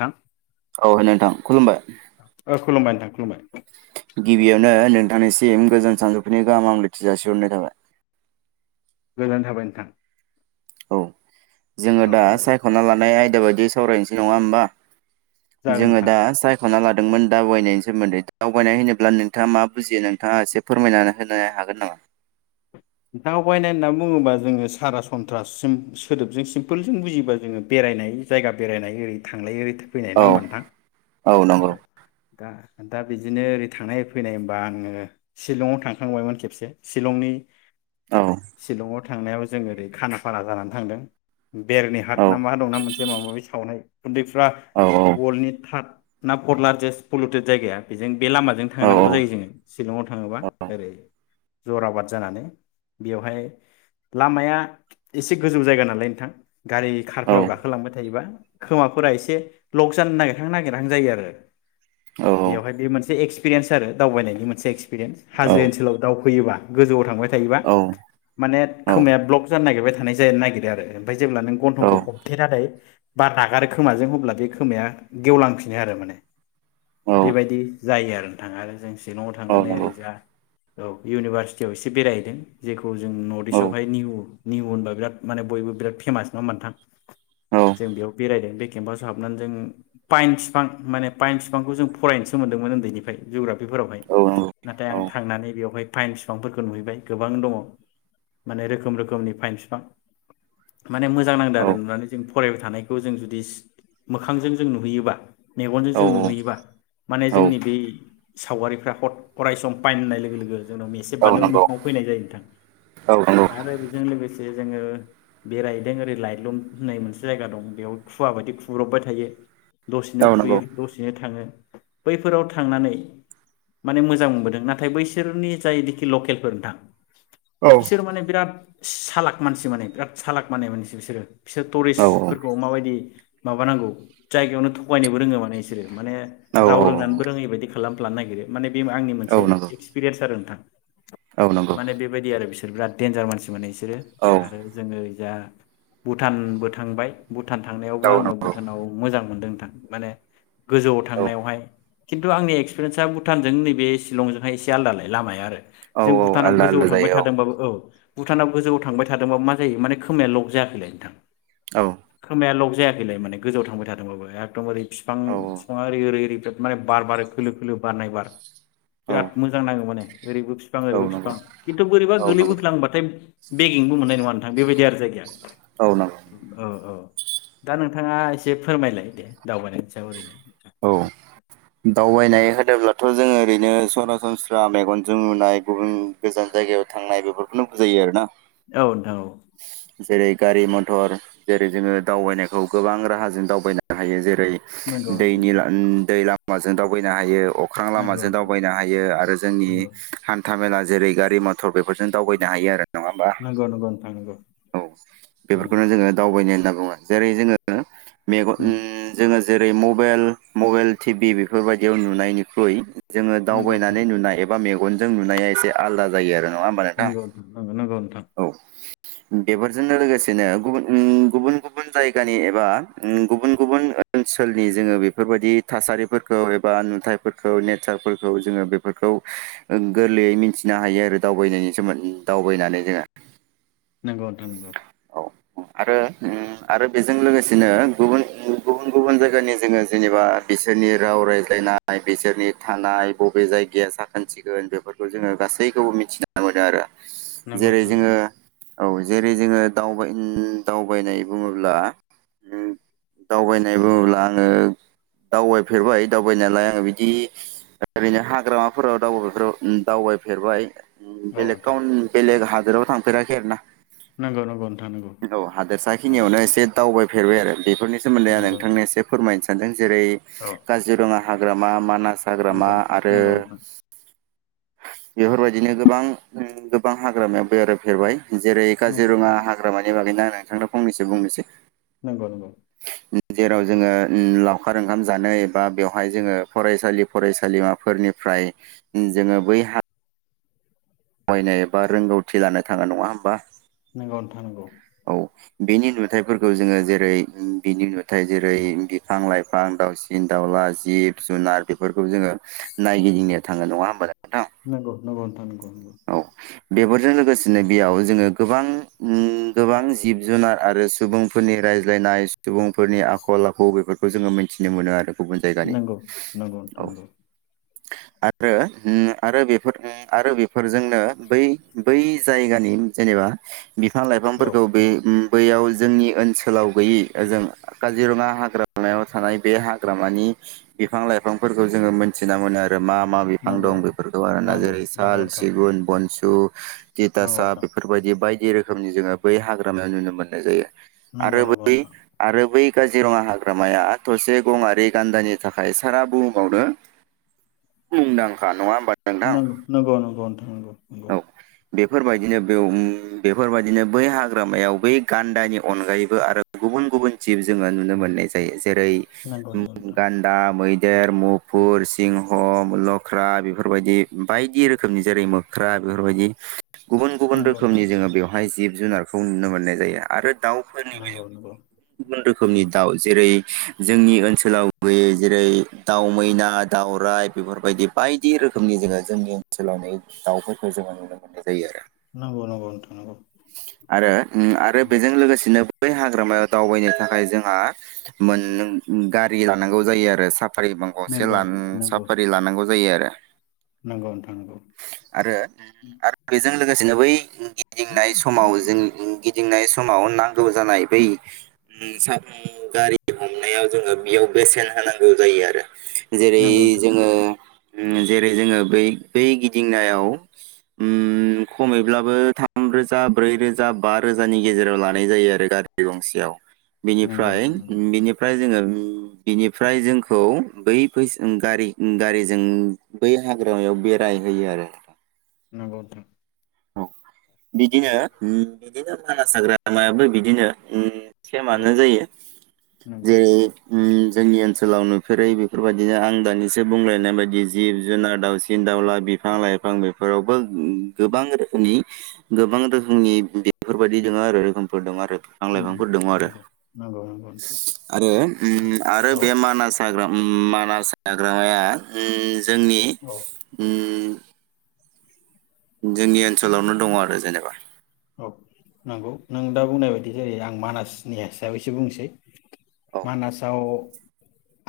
थां औ नोंथां खुलुमबाय खलुमबाय नोंथां खुलुमबाय सिम गोजोन सानजौफुनि गाहाम हामलायथि जासिहरनाय थाबाय गोजोननाय थाबाय नोंथां औ जोङो औ दा सायख'ना लानाय आय दा बायदि सावरायनोसै नङा होमबा जागोन जोङो नोंथां दा सायख'ना ला दोंमोन दावबायनायनि सोमोनदै दावबायनाय होनोब्ला नोंथाङा मा बुजियो नोंथाङा एसे फोरमायनानै होनो हागोन नामा दावबायनाय होनना बुङोबा जोङो सारा सन्त्रासिम सोदोबजों सिम्पोलजों बुजिबा जोङो बेरायनाय जायगा बेरायनाय ओरै थांलाय ओरै थां फैनाय नङा औ होमबा नोंथां औ दा दा बिदिनो ओरै थांनाय ओरै फैनाय होनबा आङो शिलंआव थांखांबायमोन खेबसे शिलंनि औ शिलंअथ थांनायाव जों ओरै खानाफारा जानानै थांदों औ बेरनिहाथ ना मा दंना मोनसे माबा माबि सावनाय उदैफ्रा औ वल्डनि थाद ना पर लारजेस्ट पलुटेड जायगाया बेजों बे लामाजों औ थांनांगौ औ जायो जोङो शिलंआव थाङोबा ओरै जराबाद जानानै बेवहाय लामाया एसे गोजौ जायगा नालाय नोंथां गारि कारफोराव गाखोलांबाय थायोबा खोमाफोरा एसे लक जानो नागिरहां नागिरहां जायो आरो औ बेवहाय औ बे मोनसे एक्स पिरियेन्स आरो दावबायनायनि मोनसे एक्स पिरेन्स औ औ हाजो ओनसोलाव दावखोयोबा गोजौआव थांबाय थायो माने खोमाया ब्लक जानो नागिरबाय थानाय जानो नागिरो ओमफ्राय जेब्ला नों गन्थंखौ हबथेनानै बार नागारो खोमाजों अब्ला बे खोमाया गेवलांफिनो आरो माने बेबायदि जायो आरो नोंथां आरो जों सिलङाव औ थांनानै नंगौ ओरैजा औ इउनिभारसिटियाव एसे बेरायहैदों जेखौ जों नर्थ इस्टावहाय निउ निउ होनबा बिराद माने बयबो बिराद फेमास नङा होम नोंथां जों बेयाव बेरायदों बे केम्पासो हाबनानै जों पाइन‌ बिफां माने पाइेन बिफांखौ जों फरायनोसो मोन्दोंमोन उन्दैनिफ्राय जुग्राफि फोरावहाय औ औ औ नंगौ औ नाथाय आं थांनानै बेवहाय फाइन बिफांफोरखौ नुहैबाय गोबां गोबां दङ माने रोखोम रोखोमनि फाइन बिफां माने मोजां नांदों आरो औ नुनानै जों फरायबाय थानायखौ जों जुदि मोखांजों जों नुहैयोबा मेगनजों औ जों औ नुहैयोबा माने औ जोंनि बै सावगारिफ्रा अरायसम पाइन होननाय लोगो लोगो जोंनाव मेसेब बानो नंगौ औ मोखाङाव फैनाय जायो नोंथां नंगौ आरो बेजों लोगोसे जोङो बेरायदों ओरै लाइलुम होननाय मोनसे जायगा दं बेयाव खुवा बायदि खुब्रबबाय थायो दसेनो औ नंगौ खुयो दसेनो थाङो बैफोराव थांनानै माने मोजां मोनबोदों नाथाय बैसोरनि जायनोखि लकेलफोर नोंथां औ बिसोर माने बिराद सालाक मानसि माने बिराद सालाक माने मानसि बिसोरो बिसोर औ टुरिस्टफोरखौ माबायदि माबानांगौ जायगायावनो थगायनोबो रोङो माने बिसोरो माने औ राव रोंनानैबो रोङैबायदि खालामफ्लानो नागिरो माने बे आंनि औ मोनसे नंगौ एक्सपिरियेन्स आरो नोंथां औ नंगौ माने बेबायदि आरो बिसोर बिराद देन्जार मानसि मिने बिसोर औ बिसोरो आरो जोङोओ जा भुटानबो थांबाय भुटान भुटान थांनायावबो आङो नंगौ भुटानाव मोजां मोनदों नोंथा माने गोजौ आव औ थांनायावहाय किनतु आंनि इक्सपिरियेनसा भुतान जों नैबे सिलंजोंहाय एसे आलादा लै लामाया आरो औ औ भुटानाव आलदा गोजौआव आलदा थांबाय जायो थादोंबाबो औ भुटानाव गोजौआव थांबाय थादोंबा मा जायो माने खोमाया लब जायाखैलाय नोंथां औ खोमाया लग जायाखैलाय माने गोजौआव थांबाय थादोंबाबो एखदमबारै औ बिफां एरै एरै माने बार बारो खोलो खोलो बारनाय बार औ बिराद मोजां नाङो माने एरैबो बिफां औ जेरैबो नंगौ बिफां खिन्थु बोरैबा औ नंगौ गोगलैबोखै्लांबाथाय बेगिंबो मोननाय नङा नोंथां बेबायदि आरो जायगाया औ नंगौ औ औ दा नोंथाङा एसे फोरमायलाय दे दावबायनायनि सायाव ओरैनो दानबायनाय होदोब्लाथ' जोङो ओरैनो सरासनस्रा मेगनजों नुनाय गुबुन गोजान जायगायाव थांनाय बेफोरखौनो बुजायो आरो ना। औ नोंथां औ जेरै गारि मथर जेरै जोङो दावबायनायखौ गोबां राहाजों दावबायनो हायो जेरै- नंगौ ओमफ्राय दैनि दै हाजों दावबायनो हायो अख्रां नंगौ लामाजों नोंथां दावबायनो हायो आरो जोंनि हान्था मेला जेरै गारि मथर बे बेजों दावबायनो हायो आरो नङा होमबा नंगौ नोंथां औ नंगौ बेफोरखौनो जोङो दावबायनो होनना बुङो जेरै जोङो मेगन जोङो जेरै मबाइ मबाइल टिभि बेफोरबायदियाव नुनायनिख्रुइ जोङो नंगौ दावबायनानै नुनाय एबा मेगं मेगनजों नुनाया एसे आलदा जायो आरो नङा होमबा नोंथां नंगौ नोंथां औ बेफोरजोंनो लोगोसेनो गुबुन गुबुन गुबुन जायगानि एबा गुबुन गुबुन ओनसोलनि नि जोङो बेफोरबायदि थासारिफोरखौ एबा नुथाइफोरखौ नेटचारफोरखौ जोङो बेफोरखौ गोरलैयै मिथिनो हायो आरो दावबायनायनि सोमोन्दै दावबायनानै जोङो नंगौ नोंथां नंगौ औ आरो आरो बेजों लोगोसेनो गुबुन गुबुन गुबुन जाय जायगानि जोङो जेनेबा बिसोरनि राव रायज्लायनाय बिसोरनि थानाय बबे जायगाया साखोन सिगोन बेफोरखौ जोङो गासैखौबो मिथिना मोनो आरो जेरै जोङो औ जेरै जोङो दावबायनाय बुङोब्ला दावबायनाय बुङोब्ला आङो दावबायफेरबाय दावबायनायालाय आङो बिदि ओरैनो हाग्रामाफोराव दाव दावबायफेरबाय बेलेकाव बेलेग हा राव थांफेराखै आरो ना औ हादोरसा खिनियावनो एसे दावबाय फेरबाय आरो बेफोरनि सोमोनदै आं नोंथांनो इसे [unintelligible] जेरै काजिरङा हाग्रामा माना हाग्रामा आरो नंगौ नोंथां नंगौ नोंथां नंगौ नोंथां नंगौ औ नोंथां नंगौ नोंथां बेफोरबायदिनो गोबां गोबां हाग्रामायाव बेरायफेरबाय जेरै नंगौ औ नंगौ नोंथां औ नंगौ काजिरङा नोंथां नंगौ नोंथां हाग्रामानि बागैना नोंथांनो फंनैसो बुंनोसै नंगौ नंगौ [unintelligible] खार ओंखाम जानो एबा बेवहाय जोङो फरायसालि फरायसालिमाफोरनिफ्राय जोङो बै हा यनो एबा रोंगौथि लानो थाङो नङा होमबा नंगौ नोंथां नंगौ बेनि नुथायफोरखौ जोङो जेरै बिनि नुथाइ जेरै बिफां लाइफां दावसिन दाउला जिब जुनार बेफोरखौ जोङो नायगिदिंनो थाङो नङा होमबा नों नंगौ नंगौ नोंथां नंगौ औ बेफोरजों लोगोसेनो बेयाव जोङो गोबां गोबां जिब जुनार आरो सुबुंफोरनि रायज्लायनाय सुबुंफोरनि आखल आखु बेफोरखौ जोङो मिथिनो मोनो आरो गुबुन जायगानि नंगौ नंगौ औ नोंथां नंगौ आरो आरो बेफोर आरो बेफोरजोंनो बै बै जायगानि जेनेबा बिफां औ लाइफांफोरखौ बे बैयाव जोंनि ओनसोलाव गैयै ओजों काजिरङा हाग्रामायाव थानाय बे हाग्रामानि बिफां लाइफांफोरखौ जोङो मोनथिना मोनो आरो रो मा मा बिफां नंगौ दं बेफोरखौ आरोना जेरै नंगौ साल सिगुन बनस दु थिथासा नंगौ बेफोरबायदि बाय जि रोखोमनि जोङो बै हाग्रामायाव नुनो मोननाय जायो आरो बै नोंथां आरो बै काजिरङा हाग्रामाया थसे गंआरि गान्दानि थाखाय सारा बुहुमावनो मुंदांखा नङा नोंथां नों नंगौ नं गौ नोंथां नंगौ नंगौ औ बेफोरबायदिनो बेव उम बेफोरबायदिनो बै हाग्रामायाव बै गान्दानि अनगायैबो आरो गुबुन गुबुन जिब जोङो नुनो मोननाय जायो जेरै नंगौ उम नोंथां गान्दा मै देर मुफुर सिंह लख्रा बेफोरबायदि बायदि रोखोमनि जेरै मो ख्रा बेफोरबादि गुबुन गुबुन नंगौ रोखोमनि जोङो बेवहाय जिब जुनारखौ नुनो मोननाय जायो आरो दाउफोरनि नंगौ बेलायाव [unintelligible] खोमनि दाउ जेरै जोंनि ओनसोलाव गैयै जेरै दाउ मैना दाउराइ बेफोरबायदि बायदि रोखोमनि जोङो जोंनि ओनसोलाव नुयै दाउफोरखौ जोङो नुनो मोनदो जायो नंगौ नोंथां नंगौ आरो आरो उम आरो बेजों लोगोसेनो बेै हाग्रामायाव दावबायनो थाखाय जोंहा मोन नों गारि लानांगौ जायो आरो सा फारि मां ग से नंगौ लान नंगौ साफारि लानांगौ जायो आरो नंगौ नोंथां नंगौ आरो आरो बेजों लोगोसेनो बै गिदिंनाय समाव जों गिदिंनाय समाव नांगौ जानाय बै सा गारि हमनायाव जोङो बेयाव बेसेन होनांगौ जायो आरो जेरै नंगौ नंगौ नोंथां नंगौ नोंथां नंगौ नोंथां जोङो उम जेरै जोङो बै बै गि दिंनायाव उम खमैब्लाबो थाम रोजा ब्रै रोजा बा रोजानि गेजेराव लानाय जायो आरो गारि गंसेयाव नंगौ बिनिफ्राय बिनिफ्राय जोङो बिनिफ्राय जोंखौ बै फैयस उम गारि उम गारिजों बै हाग्रायाव बेराय जायो आरो नोंथां नंगौ नोंथां औ बिदिनो बिदिनो मानास हाग्रामायाबो बिदिनो औ सेमानो जायो नंगौ जेरै जोंनि ओनसोलाव नुफेरै बेफोरबायदिनो आं दानिसो बुंलायनाय बायदि जिब जुनार दाावसिन दाउला बिफां लाइफां बेफोरावबो गोबां नि गोबां रोखोमनि बेफोरबायादि दङ' आरो रोखोमफोर दं आरो बिफां लाइफांफोर दङ आरो नंगौ नंगौ नंगौ नोंथां आरो आरो औ बे मानास हाग्रा उम मानास हाग्रामाया ओम जोंनि औ उम जोंनि ओनसोलावनो दङ आरो जेनेबा औ नंगौ नों दा बुंनाय बायदि जेरै आं मानासनि हिसाबैसो बुंसै औ मानासाव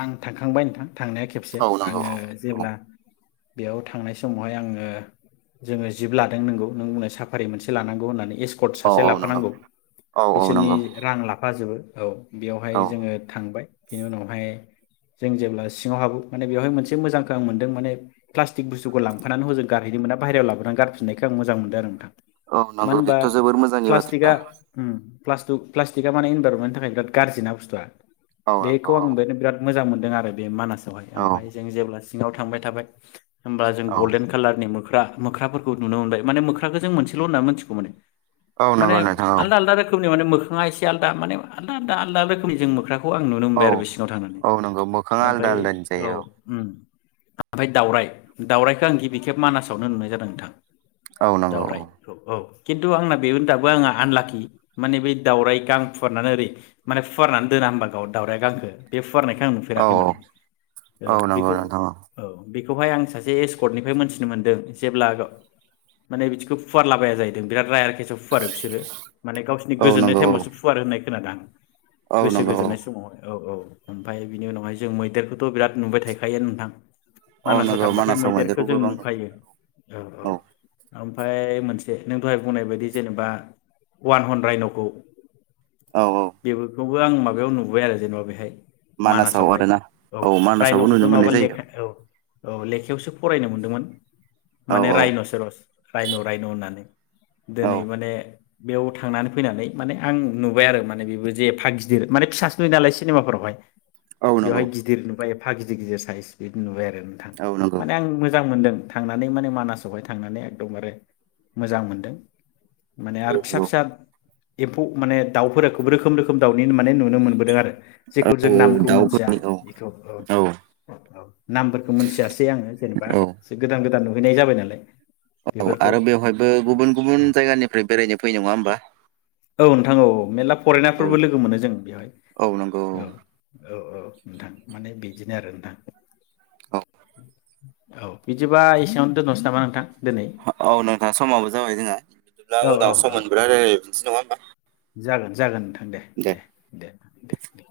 आं थांखांबाय नोंथां थांनाया खेबसे औ नंगौ आङो औ जेब्ला बेयाव थांनाय समावहाय आङो जोङो जिब लादों नोंगौ नों बुंनाय साफारि मोनसे लानां गौ होननानै एस कट औ सासे औ नंगौ लाफानांगौ औ औ बिसोरनि नंगौ रां लाफाजोबो औ बेयावहाय औ जोङो थांबाय बेनि उनावहाय जों जेब्ला सिङाव हाबो माने बेवहाय मोनसे मोजांखौ आं मोनदों माने प्लास्टिक बुस्थुखौ लांफानानानै हजों गारहैदों मोना बाहेरायाव लाबोनानै गारफिननायखौ आं मोजां मोनदों आरो नोंथां औ नंगौ मानो होनबा बेथ' जोबोर मोजांनि बाथ्रा प्लास्टुक प्लास्टिका माने इनभारनमेन्टनि थाखाय बिराद गाज्रिना बुस्थुआ औ नंगौ बेखौ औ आं बेनो बिराद मोजां मो नदों आरो बे मानास आवहाय ओमफ्राय औ जों जेब्ला सिङाव थांबाय थाबाय होमबा जों औ गल्डेन कालारनि मो ख्रा मोख्राफोरखौ नुनो मोनबाय माने मोखखौ जों मोनसेल' होनना मोनथि मोनो औ माने नंगौ नोंथां आलदा आलदा रोखोमनि माने मो नङा एसे आलदा माने आलदा आलदा आलदा रोखोमनि जों मोख्रा खौ आं नुनो औ मोनबाय आरो बे सिङाव थांनानै औ नंगौ मोखाङा आलदा ओमफ्राय आलदानि औ जायो उम ओमफ्राय दावराय दाउराइखौ आं गिबि खेब मानासावनो नुनाय जादों नोंथां औ नंगौ दावराय औ औ खिन्थु आंना बे दाबो आंहा आनलाकि माने बै दाउराया गां फुवारनानै ओरै माने फुवारनानै दोना होनबा गाव दाउराया गांखौ बे फुवारनायखौ आं औ नुफेराखै माने औ बेखौ औ बेखौहाय आं सासे एसकडनिफ्राय मोनथिनो मोनदों जेब्ला माने बिदिखौ फुवारलाबाया जाहै बिराद राय आरो माखस फुवारो बिसोर माने गावसिनि औ गोजोननाय नंगौ टाइमावसो फुवारो होननाय खोनादां औ गोसो नंगौ गोजोननाय समावहाय औ औ ओमफ्राय बिनि उनावहाय जों मैदेरखौथ' बिराद नुबाय थखायो नोंथां औ मानासाव नंगौ थांबाथाय मानासाव मैदेरखौ जों गोबां नुनो नुखायो मोनो औ औ ओमफ्राय मोनसे नों दहाय बुंनाय बायदि जेनेबा वान हन राइन'खौ औ औ बेबोखौ खौ आं माबायाव नुबाय आरो जेनेबा बेहाय मानासाव मानासावहाय आरोना औ मानासावबो रायन'खौथ' नुनो नङाबा मोननाय जायो लेखा औ औ लेखायावसो फरायनो मोनदोंमोन औ माने औ रायन' स रस रायन' रायन' होननानै औ दिनै माने बेयाव थांनानै फैनानै माने आं नुबाय आरो माने बेबो जे एफा गिदिर माने फिसासो नुयो नालाय सिनेमाफोरावहाय औ बेवहाय नंगौ गिदिर नुबाय एफा गिदिर गिदिर साइज बिदि नुबाय आरो नोंथां औ नंगौ माने आं मोजां मोनदों थांनानै माने मानासावहाय थांनानै एकदमबारे मोजां मोनदों माने औ आरो फिसा फिसा एम्फौ माने दाउफोराफोरखौ रोखोम रोखोम दाउनि माने नुनो मोनबोदों आरो जेखौ औ औ जों नामखौ मोनथिया दाउफोरनि बेखौ औ औ नामफोरखौ मोनथियासै आङो जेनेबा औ गोदान गोदान हैैनाय जाबाय नालाय औ बेफोरखौ आरो बेवहायबो गुबुन गुबुन औ जायगानिफ्राय बेरायनो फैयो नङा होमबा औ नोंथां औ मेरला औ फरेनारफोरबो लोगो मोनो जों बेवहाय औ नंगौ औ औ औ नोंथां माने बिदिनो आरो नोंथां औ औ बिदिबा एसेयावनो दोनथनोसै नामा नोंथां दिनै? औ नोंथां समाबो जाबाय जोङा बिदिब्ला औ औ उनाव सम औ मोनबा रायलायनोसै नङा होमबा जागोन जागोन नोंथा दे दे दे दे दे